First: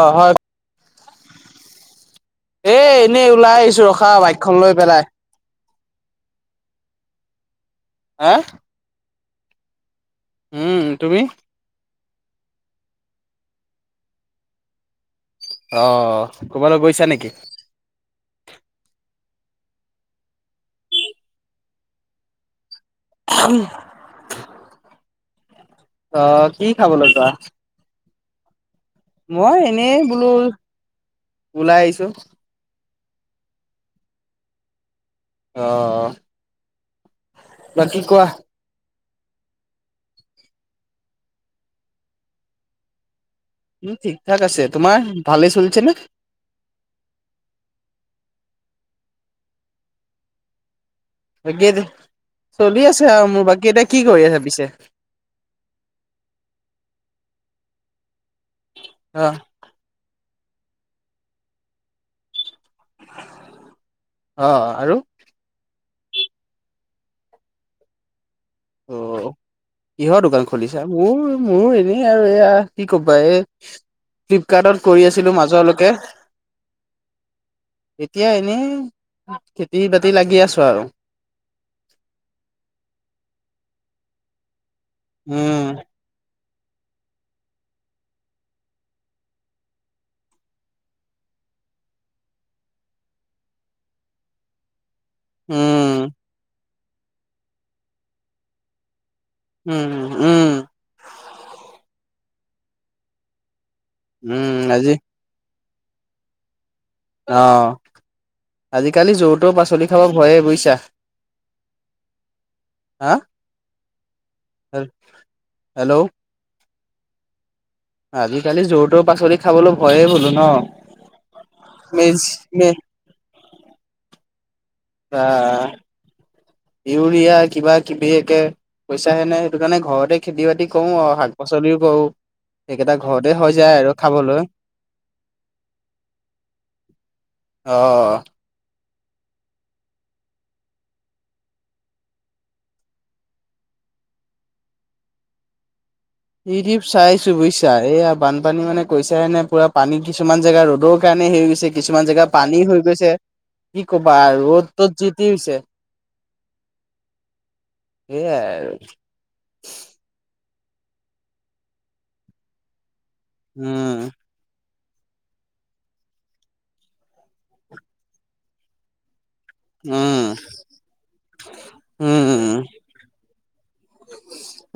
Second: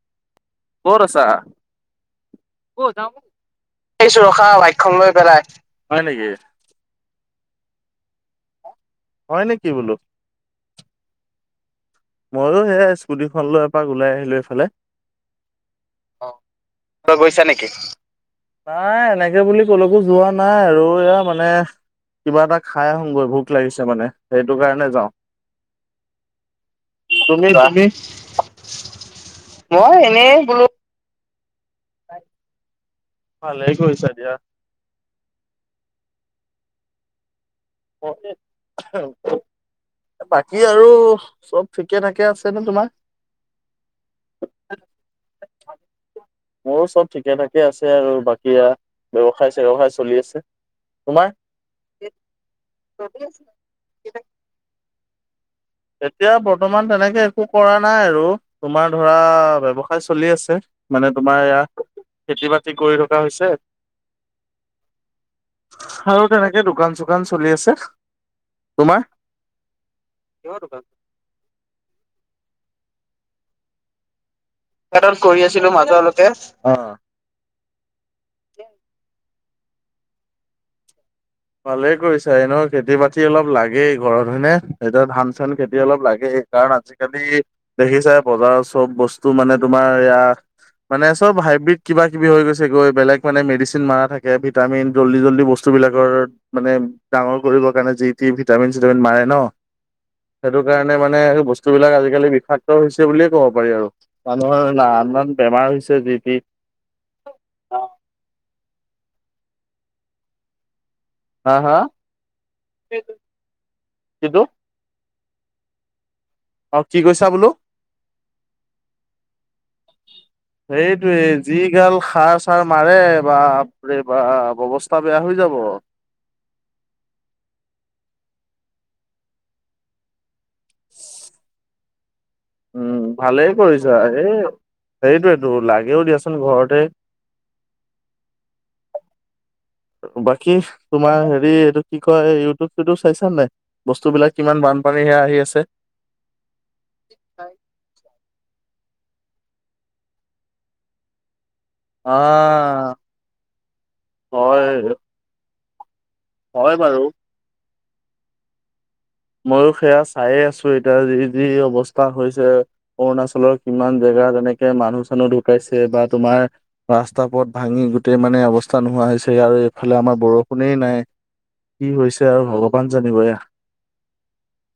অ হয় ব ৰছা এ এনেই ওলাই আহিছো এই চ ৰখা বাইকখন ভাই খ লৈ পেলাই হয় নেকি হা হয় নেকি বোলো উম তুমি ময়ো সেই স্কুটিখন লৈ এপাক ওলাই আহিলো এইফালে অ তই গৈছা নেকি নাই নেকে বুলি ক'লেকো যোৱা নাই আৰু এয়া মানে কিবা এটা খাই আহোঁগৈ ভোক লাগিছে মানে সেইটো কাৰণে যাওঁ অ কি খাবলৈ যোৱা তুমি তুি মই এনেই বোলো ওলাই আহিছো ভালেই কৰিছা দিয়া। অ বাকি কোৱা বাকী আৰু চব ঠিকে থাকে আছে নে তোমাৰ উম ঠিকঠাক আছে তোমাৰ ভালেই চলছে না মোৰো চব ঠিকে ঠাকে আছে আৰু বাকি ব্য্ৱসায় চৱসায় চলি আছে তোমাৰ? বাকী এতি চলি আছে আৰু মোৰ বাকী এতিয়া কি কৰি আছে পিছে? এতিয়া বৰ্তমান তেনেকে একো কৰা নাই আৰু তোমাৰ ধৰা অ ব্যৱস াই চলি আছে মানে তোমাৰ ই খেতি বা কৰি থকা হৈছে অ আৰু আৰু তেনেকে দোকান চোকান চলি আছে অ তোমাৰ? ইহৰ দোকান খুলিছা মোৰ মোৰ এনেই এয়া কি কবা এ ফ্লিপকাৰ্টত কৰি আছিলো মাজলৈকে এতিয়া এনেই খেতি বাতি লাগি আছো আৰু ভালে কৰিৈছা এ ন খেতি বাতি অলপ লাগেই ঘৰত হয়নে এতিয়া ধান চান উম খেতি অলপ লাগে কাৰণ আজিকালি দেখিছাই বজাৰত চব বস্তু মানে তোমাৰ ইয়য়া মানে চব হাইব্ৰীড কিবা কিবি হৈ গৈছে গৈ বেলেগ মানে মেডিচিন মাৰা থাকে ভিটামিন জল্দি জল্দি বস্তু উম বিিলাকৰ মানে ডাঙৰ কৰিবৰ কাৰণে যি টি ভিটামিন চিটামিন মাৰে ন উম, উম, সেইটো কাৰণে মানে বস্তুবিলাক আজিকালি বিষাক্ত হৈছে বুলিয়ে ক'ব পাৰি আৰু উম, মানুহৰ আজি আন আন বেমাৰ হৈছে যিটি অ আজিকালি যৌ তও পাচলি খাব ভয়ে বুজিছা হা হাু হা হেল্ল' অ কি কৈছা বোলো আজিকালি যৌ ত পাচলি খাবলৈ ভয়ে বোলো ন মেজ পাৰে বাপৰে বাপ। অৱস্থা বেয়া অ, হৈ যাব। ইউৰিয়া কিবা কিবি তাকে পইচাাহে নে সেইটো কাৰণে ঘৰতে খেতি বাতি কৰো আৰু শাক পাচলিও কৰো। উম, ভালেই কৰিছ এ হেৰিটোটো লাগেও দিয়াচোন ঘৰতে। অহ ', বাকী তোমাৰ হেৰি এইটো কি কয় ইউটিউব চউটিউব চাইছা নাই বস্তুবলাক কিমান বান বানপানীহে আহি আছে। হৰিপ চাইছো বুইছা এয়া বানপানী মানে কৈছে পুৰা পানী কিছুমান জেগা ৰ'দৰ কাৰণে হেৰি গৈছে। কিছুমান জেগা পানী হৈ আহ গৈছে কি কবা হয় ৰ'দ তত জিতি হৈছে। হয় বাৰু। সেয়াই আৰু। ময়ো সেয়া চায়ে আছো এতিয়া যি - যি অৱস্থা হৈছে অৰুণাচলৰ কিমান উম, জেগা তেনেকে মানুহ চানুহ ঢুকাইছে বা তোমাৰ ৰাস্তা পথ ভাঙি গোটেই মানে অৱস্থা নোহোৱা হৈছে। আৰু এইফালে আমাৰ উম, বৰষুনেই নাই কি উম, হৈছে আৰু উম ভগৱান জানিব এয়া।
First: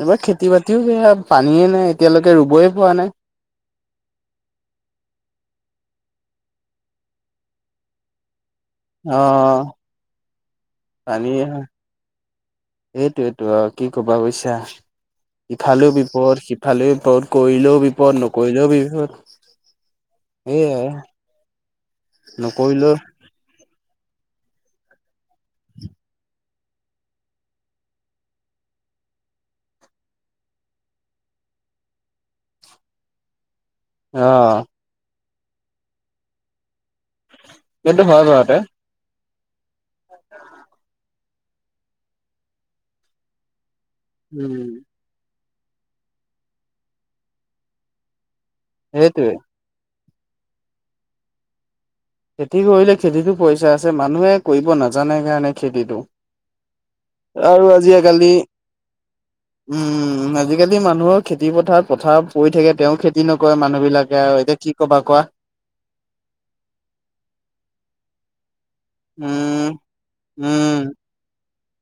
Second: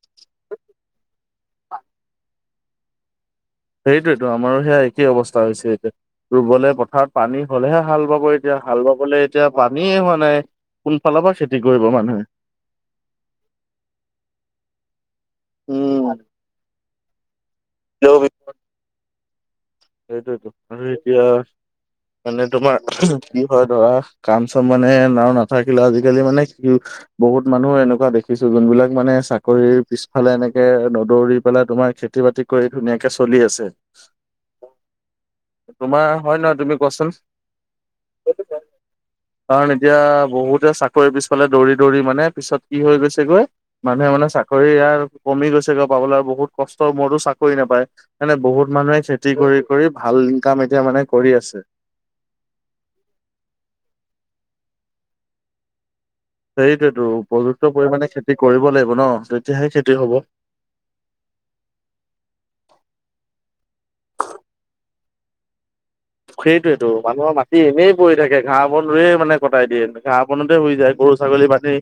এইবাৰ খেতি বাতিও বেয়া পানীয়ে নাই এতিয়ালৈকে ৰুবই পোৱা নাই। সেইটোয়টো আমাৰো সেয়া একেই অৱস্থা হৈছে এতিয়া ৰুবলৈ পথাৰত পানী হলেহে হাল ব কৰি এতিয়া হাল ব গলে এতিয়া অ', পানীয়ে হোৱা নাই কোনফালৰ পৰা খেতি কৰিব মানুহে। এইটোয়টো অ, কি ক'বা বৈছা। সিফালেও উম বিপদ সিফালেও বিপদ কৰিলেও বিপদ নকৰিলেও বিপদ। সেইটোতো সেয়াই আৰু এতিয়া মানে তোমাৰ নকৰিলেও কি হয় ধৰা কাম চম মানে ন নাথাকিলে আজিকালি মানে কি বহুত মানুহে এনেকুৱা দেখিছো যোনবিলাক মানে চাকৰি পিছফালে এনেকে নদৌৰি পেলাই তোমাৰ খেতি বাতি কৰি ধুনীয়াকে চলি আছে। অ', তোমাৰ হয় নহয় তুমি কোৱাছোন। এটো ভাৱ মতে। কাৰণ এতিয়া বহুতে চাকৰি পিছফালে দৌৰি দৌৰি মানে পিছত কি হৈ গৈছেগৈ। মানুহে মানে উম, চাকৰি ই কমি গৈছেগৈ পাবলৈ আৰু বহুত কষ্ট মোৰো চাকৰি নাপায়। মানে বহুত মানুহ আছে। সেইটোৱে। কৰি ভাল ইনকাম এতিয়া মানে কৰি আছে। খেতি কৰিলে খেতিতো পইচা আছে মানুহে কৰিব নাজানে কাৰণে খেতিটো সেইটোৱেতো উপযুক্ত আৰু পৰিমাণে আজিকালি খেতি কৰিব লাগিব ন তেতিয়াহে খেতি হব উম, আজিকালি মানুহৰ খেতি পথাৰ পথাৰত পৰি থাকে তেও খেতি নকৰে মানুহ বিলাকে আৰু এতিয়া কি কবা কোৱা। সেইটোৱটো মানুহৰ মাটি এনেই পৰি থাকে। ঘাহ বন হোৱে মানে উম, কটাই দিয়ে ঘাহ বনতে উম, শুই যায় গৰু ছাগলী বান্ধি।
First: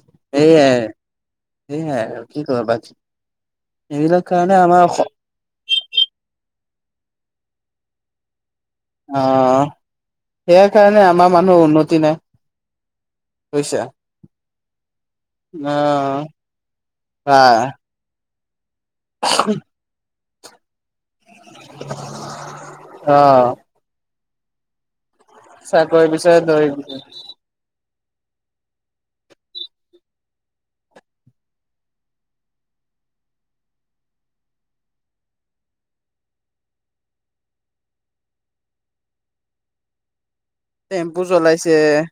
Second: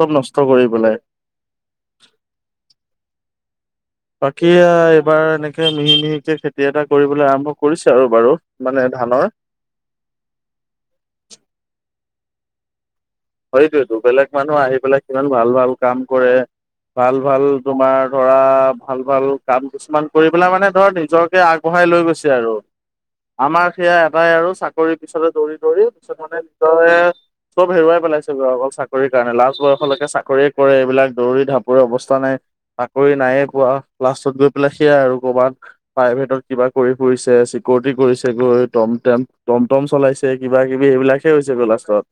চব নষ্ট কৰি সেয়াই পেলাই। সেয়াই আৰু কি কৰিবা বাকী বাকী এইবাৰ এনেকে মিহি মিহিকে খেতি এটা কৰিবলৈ আৰম্ভ কৰিছে আৰু বাৰু। মানে অ, ধানৰ সেইয় কাৰণে আমাৰ মানুহ উন্নতি নাই। বুজিছা। সটোয়েতো বেলেগ মানুহ আহি পেলাই সমান ভাল - ভাল কাম অ', কৰে ভাল - বা ভাল তোমাৰ ধৰা ভাল - ভাল কাম কিছুমান কৰিব পেলাই মানে ধৰা দ নিজৰকে আগবঢ়াই লৈ গৈছে আৰু অ', আমাৰ সেয়া এটাই আৰু চাকৰি পিছতে দৌৰি - দৌৰি চাকৰি পিছত মানে ধৰি নিজৰে চব হেৰুৱাই। অকল চাকৰি কাৰণে লাষ্ট বয়সলৈকে চাকৰি কৰে এইবিলাক দৌৰি ঢাপৰি অৱস্থা নাই চাকৰি নাই। ন কোৱা লাষ্টত গ প সয়াই আৰু প্ৰাই কিবা কৰি ফু চৰি। গৈ টম- টম - টম - টম চলাইছে কিবা কিবি টেম্পু এইবিলাকে হৈছে গৈ লাষ্টত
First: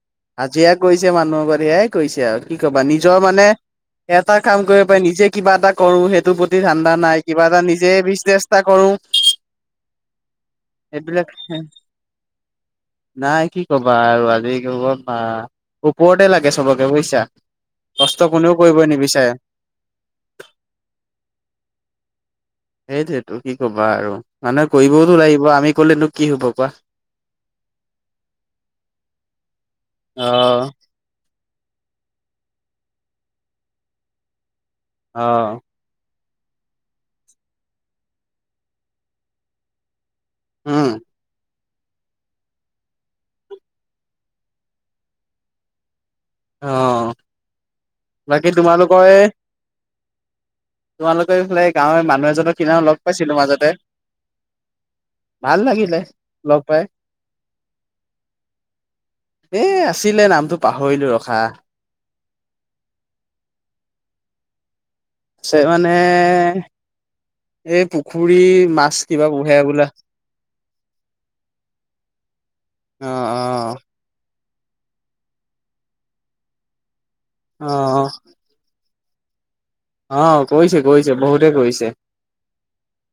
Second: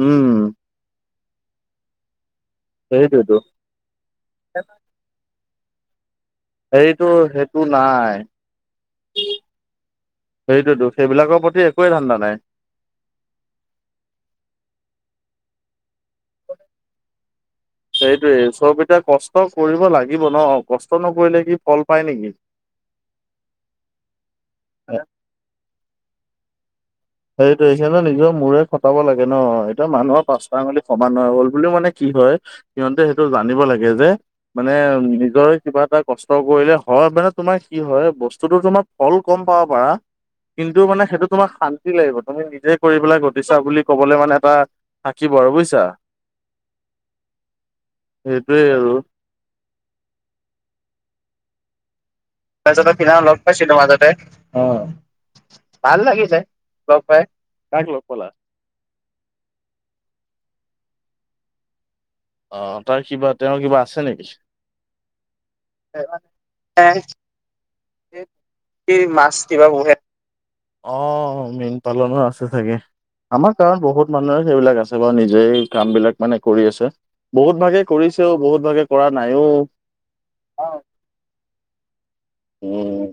উম, কৈছে মানুহৰ ব সয়াই কৈছে আৰু কি কবা নিজৰ সেইটোৱেতো মানে এটা কাম কৰিব পাই নিজে কিবা এটা কৰো। ঠাণ্ডা সেইটো নাই কিবা সেইটো এটা নিজে বি নাই চেষ্টা কৰো। হেৰিটোতো এইবিলাক সেইবিলাকৰ প্ৰতি একোৱেই ধান্দা নাই। নাই কি কবা আৰু আজি ওপৰতে লাগে চবকে বইছা। সেইটোৱে চবকেইতিয়া কষ্ট কৰিব লাগিব ন কষ্ট নকৰিলে কি ফল পায় নেকি। সেইটোতটো কি কবা আৰু মানে এ কৰিবওতো লাগিব আমি কলে তোক কি হব কোৱা। সেইটো এইকাৰণে নিজৰ মূৰে খটাব লাগে ন এতিয়া মানুহৰ পাঁচটা অ', আঙুলি সমান হৈ গ'ল। বুলিও মানে কি হয় সিহতে সেইটো জানিব লাগে যে মানে নিজৰ অ', কিবা এটা। কষ্ট কৰিলে হয় মানে তোমাৰ কি হয় বস্তুতো তোমাৰ ফল কম পাব পাৰা। কিন্তু উম, মানে সেইটো তোমাক খান। লাগিব তুমি নিজে কৰি পেলাই ঘটিছা বুলি ক'বলৈ মানে এটা থাকিব আৰু বুজিছা। অ বাকী সেইটোৱে আৰু তোমালোকৰ। তোমালোকে এইফালে গাঁৱৰ মানুহ এজনৰ কিনা লগ পাইছিলো মাজতে। অ ভাল লাগিলে লগ পাই। কাক লগ পালা এ আছিলে নামটো পাহৰিলো ৰখা। অ' তাৰ কিবা তেওঁৰ কিবা আছে নেকি আছে মানে। এই পুখুৰী মাছ কিবা পোহে বোলে। অ' মীন পালনো আছে চাগে অ', আমাৰ অ', কাৰণত বহুত মানুহ সেইবিলাক আছে বা নিজে কাম বিলাক মানে কৰি আছে বহুত ভাগে অ', কৰিছেও বহুত ভাগে। কৰা নাই অ' অ' কৈছে কৈছে বহুতে কৈছে উম।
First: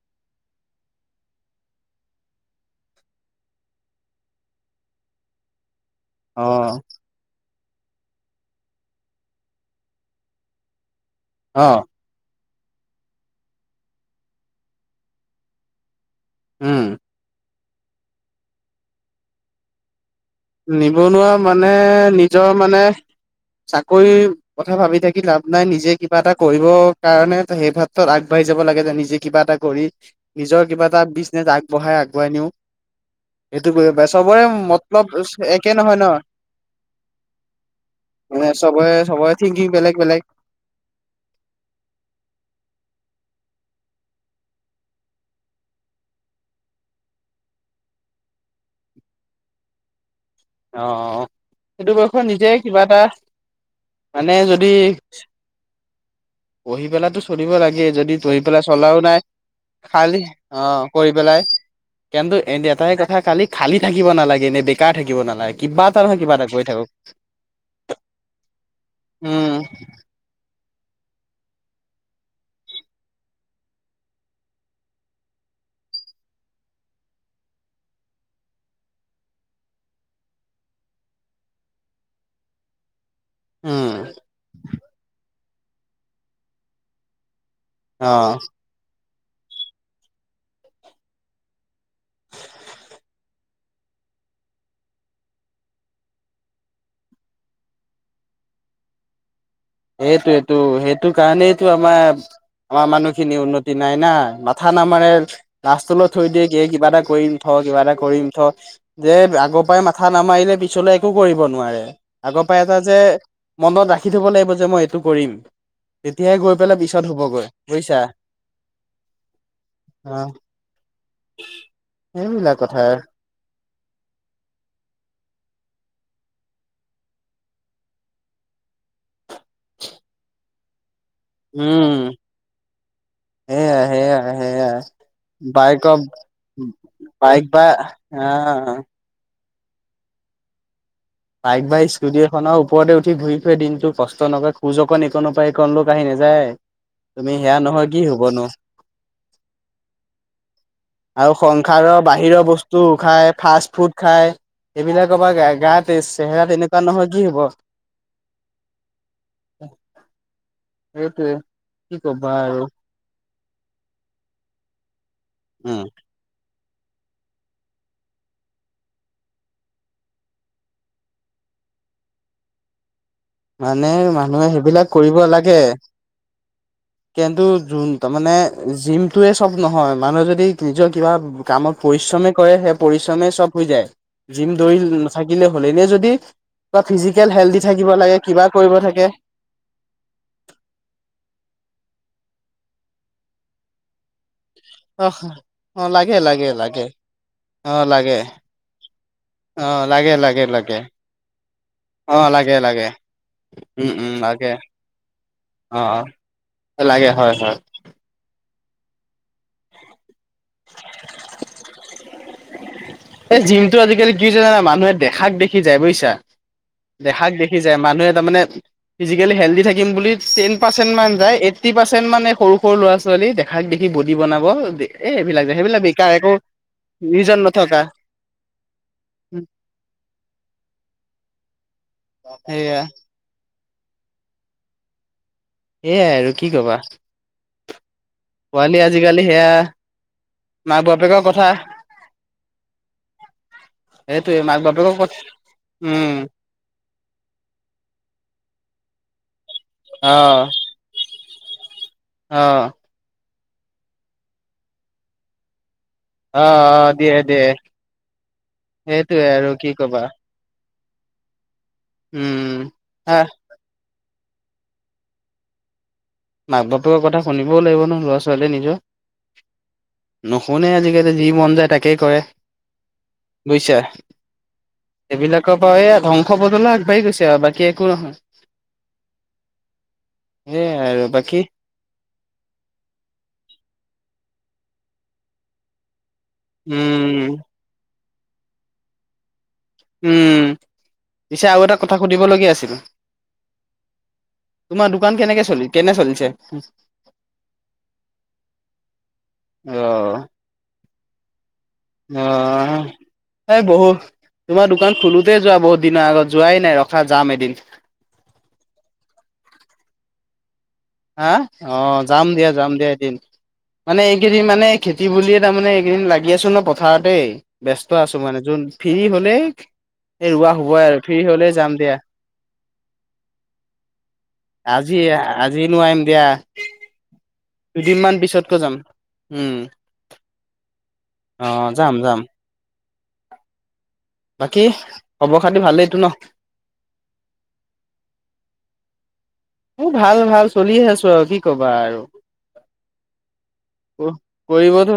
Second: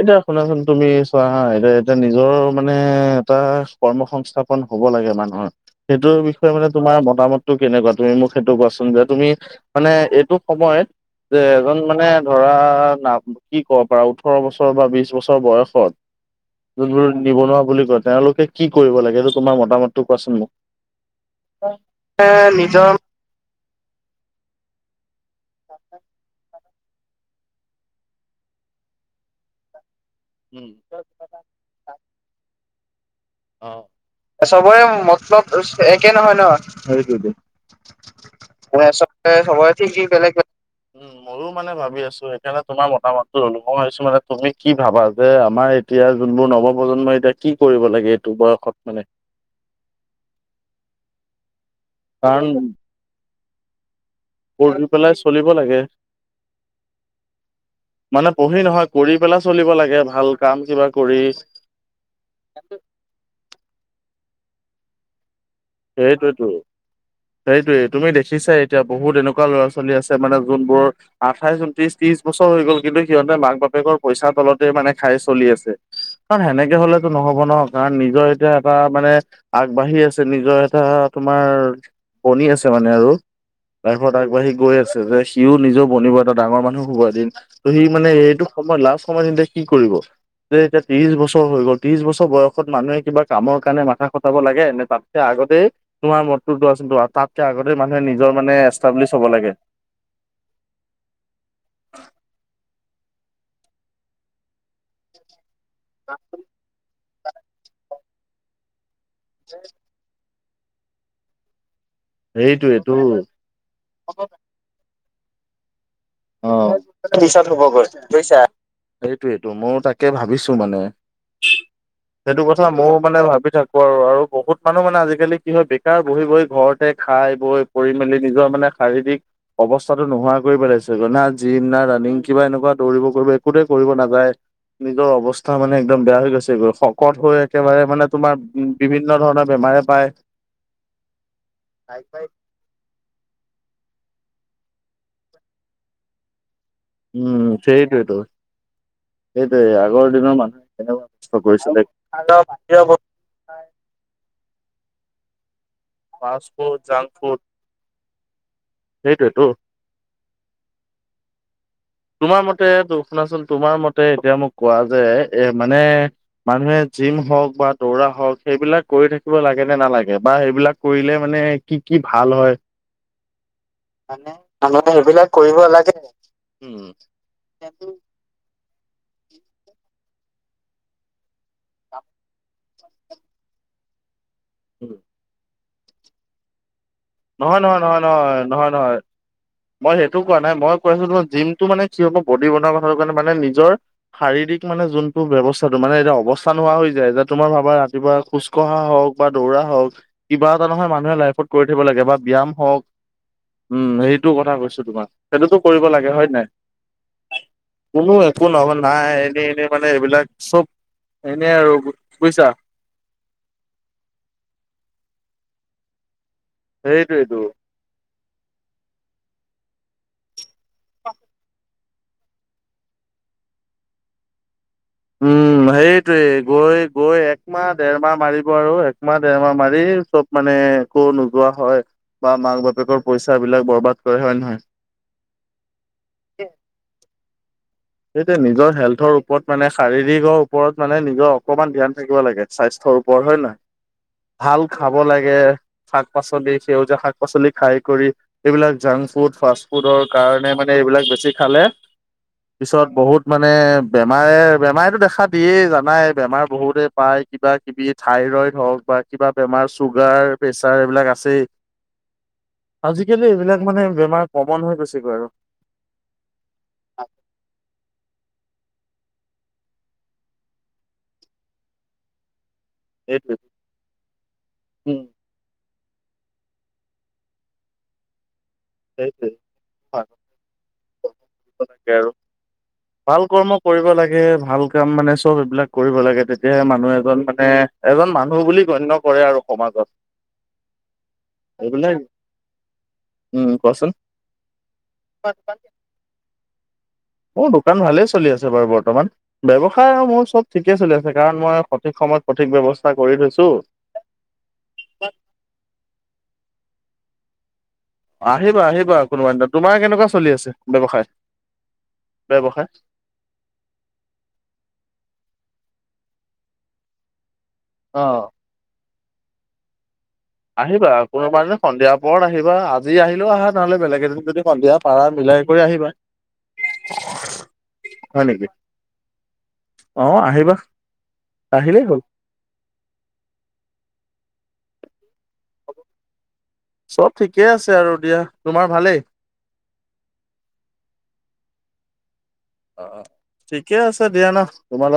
এতিয়া শুনাচোন তুমি চোৱাা এতিয়া এতিয়া নিজৰ মানে এটা কৰ্মসংস্থাপন হব লাগে মানুহৰ সেইটোৰ বিষয়ে মানে অ', তোমাৰ মতামত। টো কেনেকুৱা তুমি মোক সেইটো কোৱাচোন যে তুমি মানে এইটো সময়ত যে এজন অ', মানে। ধৰা নাম কি কব পাৰা ওঠৰ বছৰ বা বিশ বছৰ বয়সত। উম, যোনবোৰ নিবনুৱা বুলি কয় তেওঁলোকে কি কৰিব লাগে এইটো তোমাৰ মতামত। নিবনুৱা মানে নিজৰ মানে চাকৰি কথা ভাবি থাকি। লাভ নাই নিজে কিবা এটা কৰিব। কাৰণে সেই ভাত্ৰত আগবাঢ়ি যাব লাগে যে নিজে কিবা এটা কৰি। নিজৰ উম কিবা এটা বিজনেচ আগবঢ়াই আগুৱাই নিও অ চবৰে মতলব একে নহয় ন হেৰি যদি। মানে চবৰে চবৰে থিংকিং বৰে কি বেলেগ উ ময়ো মানে ভাবি আছো সেইকাৰণে তোমাৰ। মতামত টো ললো মানে তুমি কি ভাবা যে আমাৰ এতিয়া যোনবোৰ নৱপ্ৰজন্ম এতিয়া কি কৰিব লাগে। এইটোবয়সত মানে। অ 'সেইটো বয়সত কাৰণ নিজে কিবা এটা মানে যদি পঢ়ি পেলাই চলিব লাগে পঢ়ি পেলাই টো চলিব লাগে যদি মানে পঢ়ি পেলাই নহয় চলাও কৰি নাই পেলাই চলিব লাগে খালি ভাল কাম অ কিবা কৰি পেলাই কিন্তু এ এটাই কথা খালি খালী থাকিব নালাগে। এনে বেকাৰ থাকিব নালাগ কিবা এটা নহয় কিবা সেইটোৱেতো এটা কৰি থাকক। সেইটোয়ে তুমি দেখিছা এতিয়া বহুত এনেকুৱা উম ল'ৰা ছোৱালী আছে মানে যোনবোৰ। আঠাইশ ঊনত্ৰিশ ত্ৰিশ বছৰ হৈ গ'ল কিন্তু সিহঁতে মাক বাপেকৰ পইচাৰ তলতে মানে খাই চলি আছে। কাৰণ সেনেকে হলেতো নহব ন কাৰণ নিজৰ এতিয়া এটা মানে আগবাঢ়ি আছে নি। নিজৰ এটা তোমাৰ বনি আছে মানে আৰু উম লাইফত আগবাঢ়ি গৈ আছে যে সিও নিজেও বনিব এটা ডাঙৰ মানুহে শুব এদিন ত সি মানে অ এইটো সময়ত লাষ্ট সময়ত তেয়া কি কৰিব যে এতিয়া ত্ৰিশ বছৰ হৈ গ'ল ত্ৰিশ বছৰ বয়সত মানুহে কিবা কামৰ কাৰণে মাথা কটাব লাগে নে তাত। আগতেই তোমাৰ মদতটো দোৱাচোন তাতকে আগতেই মানুহে নিজৰ মানে এষ্টাব্লিছ হ'ব লাগে। সেইটো এইটো সেইটো কাৰণেটো আমাৰ আমাৰ মানুহখিনি উন্নতি নাই না মাথা নামাৰে। লাষ্টলৈ থৈ দিয়ে কি কিবা এটা কৰিম থ কিবা এটা কৰিম থ যে আগৰ পৰাই মাথা নামাৰিলে পিছলৈ একো কৰিব নোৱাৰে। আগৰ পৰা এটা সেইটোৱেটো যে মনত ৰাখি থব লাগিব যে মই এইটো কৰিম তেতিয়াই অ গৈ পেলাই পিছত টি হবগৈ চাৰট হব কৰি বুজিছা তুইছা সেইটোয়েইটো ময় তাকে অ ভাবিছো মানে সেইটো কথা ময় মানে ভাবি থাকো আৰু আৰু বহুত মানুহ মানে আজিকালি কি হয় বেকাৰ বহি বহি ঘৰতে খাই বৈ পৰি মেলি নিজৰ মানে শাৰীৰিক অৱস্থাতটো নোহোৱা কৰি পেলাইছে না জিম না উম ৰাণিং কিবা এনেকুৱা দৌৰিব কৰিব একোট সেয়াই কৰিব নাযায় সেয়াই সেয়াই নিজৰ অৱস্থা মানে বাইকৰ একদম বেয়া হৈ গৈছে শকত হৈ বাইক বা একেবাৰে মানে তোমাৰ উ আহ বিভিন্ন ধৰণৰ বেমাৰে পায় বাইক বা স্কুটি এখনৰ ওপৰতে উঠি ঘূৰি ফুৰে দিনটো কষ্ট নকৰে, খোজ অকন এইকনৰ পৰা সেইকনলৈও খোজ কাঢ়ি নাযায়। তুমি, উম সেয়া নহয় কি সেইটোৱেতো হ'বনো? সেইটোৱে আগৰ দিনৰ মানুহে কেনেকুৱা আৰু কষ্ট কৰিছিলে। সংসাৰৰ বাহিৰৰ বস্তু খাই, ফাষ্ট ফুড খাই এইবিলাকৰ বা গ গাতে চেহেৰা ফাষ্ট ফুড এনেকুৱা নহৈ জাংক কি ফুড হব। সেইটোৱেতো। সেইটোৱে। কি ক'বা তোমাৰ আৰু মতে তো শুনা চোন, তোমাৰ মতে এতিয়া মোক কোৱা যে এ উম মানে মানুহে জিম হওক বা দৌৰা হওক সেইবিলাক কৰি থাকিব লাগে নে নালাগে বা সেইবিলাক কৰিলে মানে কি কি ভাল হয়? মানে মানুহে সেইবিলাক কৰিব লাগে, কিন্তু জুন তাৰ মানে জিমটোয়ে চব নহয়। মানুহে যদি নিজৰ কিবা কামত পৰিশ্ৰমে কৰে সেই পৰিশ্ৰমেই চব হৈ যায়। জিম দৌৰি নাথাকিলে হ'ল যদি কিবা ফিজিকেল হেলডি নহয় নহয় থাকিব নহয় লাগে, কিবা নহয় নহয় কৰিব নহয় থাকে মই সেইটো কোৱা নাই। মই কৈছো তোমাৰ জিমটো মানে কি হ'ব বডি বনোৱাৰ কথাটো কাৰণে মানে নিজৰ শাৰীৰিক মানে অহ যোনটো ব্যৱস্থাটো, অ' মানে এতিয়া লাগে লাগে অৱস্থা নোহোৱা লাগে হৈ যায়। যে তোমাৰ ভাবা অ' ৰাতিপুৱা লাগে খোজ কঢ়া হওক বা দৌৰা অ' হওক, লাগে লাগে কিবা এটা লাগে নহয় মানুহে লাইফত কৰি থাকিব লাগে বা অ' ব্যায়াম লাগে হওক লাগে উম। এই টো কথা কৈছো তোমাক। সেইটোতো কৰিব অ' লাগে হয় নে নাই? অ লাগে হয় হয় কোনো কোনহ'ব নাই এনে এনে মানে এইবিলাক চব এনেই আৰু বুজিছা। এই জিমটো আজিকালি কি হৈছে জানা, মানুহে দেখাক দেখি যায়। বুজিছা। দেখাক সেইটোৱেইটো। দেখি যায়, মানুহে তাৰ মানে ফিজিকেলি হেল্ডি থাকিম বুলি পাৰ্চেন্ট মান যায়, এইত্ৰি পাৰ্চেট মানে সৰু সৰু ল'ৰা ছোৱালী দেখাক দেখি বডি বনাব এ এইবিলাক যে, উম, সেইবিলাক বেকাৰ। সেইটোৱে একো গৈ গৈ নিজৰ নথকা। দেৰমাহ একমাহ মাৰিব আৰু, একমাহ দেৰমাহ মাৰি চব মানে একো নোযোৱা হয়। বা মাক সেয়া বাপেকৰ পইচাবিলাক বৰবাদ কৰে, হয় নে নহয়? এয়াই আৰু, কি ক'বা? সেইটোয়েই নিজৰ পোৱালি হেল্থৰ আজিকালি সেয়া ওপৰত মানে শাৰীৰিকৰ মাক ওপৰত মানে বাপেকৰ নিজৰ কথা অকমান ধ্যান থাকিব লাগে। স্বাস্থ্যৰ ওপ [unintelligible] হয় নাই? সেইটোৱে মাক ভাল বাপেকৰ খাব কথা লাগে, উম শাক-পাচলি সেউজীয়া শাক-পাচলি খাই কৰি, এইবিলাক জাং ফুড, ফাষ্ট ফুডৰ অ' কাৰণে মানে এইবিলাক বেছি খালে অ', পিছত বহুত মানে বেমাৰে, বেমাৰেতো দেখা দিয়েই জান নাই বেমাৰ বহুতে অ', অ', দিয়ে পায়, দিয়ে কিবা কিবি থাইৰইড হওক বা সেইটোয়ে কিবা আৰু বেমাৰ কি কবা চুগাৰ ছাৰ এইবিলাক আছেই। উম। আজিকালি আহ এইবিলাক মানে বেমাৰ কমন হৈ গৈছেগৈ আৰু। মাক বাপেকৰ কথা শুনিবও লাগিব ন ল'ৰা ছোৱালীয়ে নিজৰ। নুশুনে আজিকালি, যি মন যায় তাকেই কৰে। এইটোৱে বুজিছা উম এইবিলাকক অ এইয়া ধ্বংস পথলৈ আগবাঢ়ি গৈছে আৰু, বাকী একো নহয়। সেইটোৱেই, হয়। সেয়াই আৰু বাকী [unintelligible] আৰু। ভাল কৰ্ম কৰিব লাগে, ভাল কাম মানে চব এইবিলাক কৰিব লাগে, তেতিয়াহে মানুহ এজন উম মানে এজন মানুহ বুলি গণ্য কৰে আৰু। সমাজত উম, পিছে আৰু এটা এইবিলাক কথা সুধিবলগীয়া আছিল। উম, কোৱাচোন? তোমাৰ দোকান কেনেকে চলি কেনে চলিছে? মোৰ দোকান ভালেই চলি আছে বাৰু বৰ্তমান। ব্যৱসায় আৰু অ', মোৰ চব ঠিকে চলি আছে কাৰণ মই সঠিক সময়ত সঠিক অ', ব্যৱস্থা কৰি থ এই বহুত, তোমাৰ দোকান খোলোতেই যোৱা বহুত দিনৰ আগত যোৱাই নাই, ৰখা যাম এদিন। আহিবা আহিবা কোনোবা দিনা। তোমাৰ কেনেকুৱা চলি আছে? ব্যৱসায় হা? অ', যাম দিয়া, ব্যৱসায়? যাম দিয়া এদিন। মানে এইকেইদিন মানে খেতি বুলিয়েই তাৰমানে এইকেইদিন লাগি আছো নহ পথাৰতেই, ব্যস্ত অ আছো মানে। যোন ফ্ৰী হলেই এই ৰোৱা হ'বই আহিবা আৰু ফ্ৰী কোনোবা হ'লে এদিন যাম সন্ধিয়া দিয়া। পৰত আহিবা। আজি আহিলেও আহা তালে। বেলেগ এদিন যদি সন্ধিয়া আজি পাৰা আজি মিলাই আহিবা। নোৱাৰিম দিয়া দুদিনমান হয় নেকি পিছতকৈ যাম। উম অ আহিবা অ আহিলেই যাম হ'ল যাম বাকী খবৰ খাতি ভালেই এইটো ন। চব ঠিকে আছে আৰু দিয়া তোমাৰ ভালেই উ ভাল ভাল চলি আছো আৰু কি কবা আৰু অ ঠিকে আছে দিয়া ন তোমাল কৰিবতো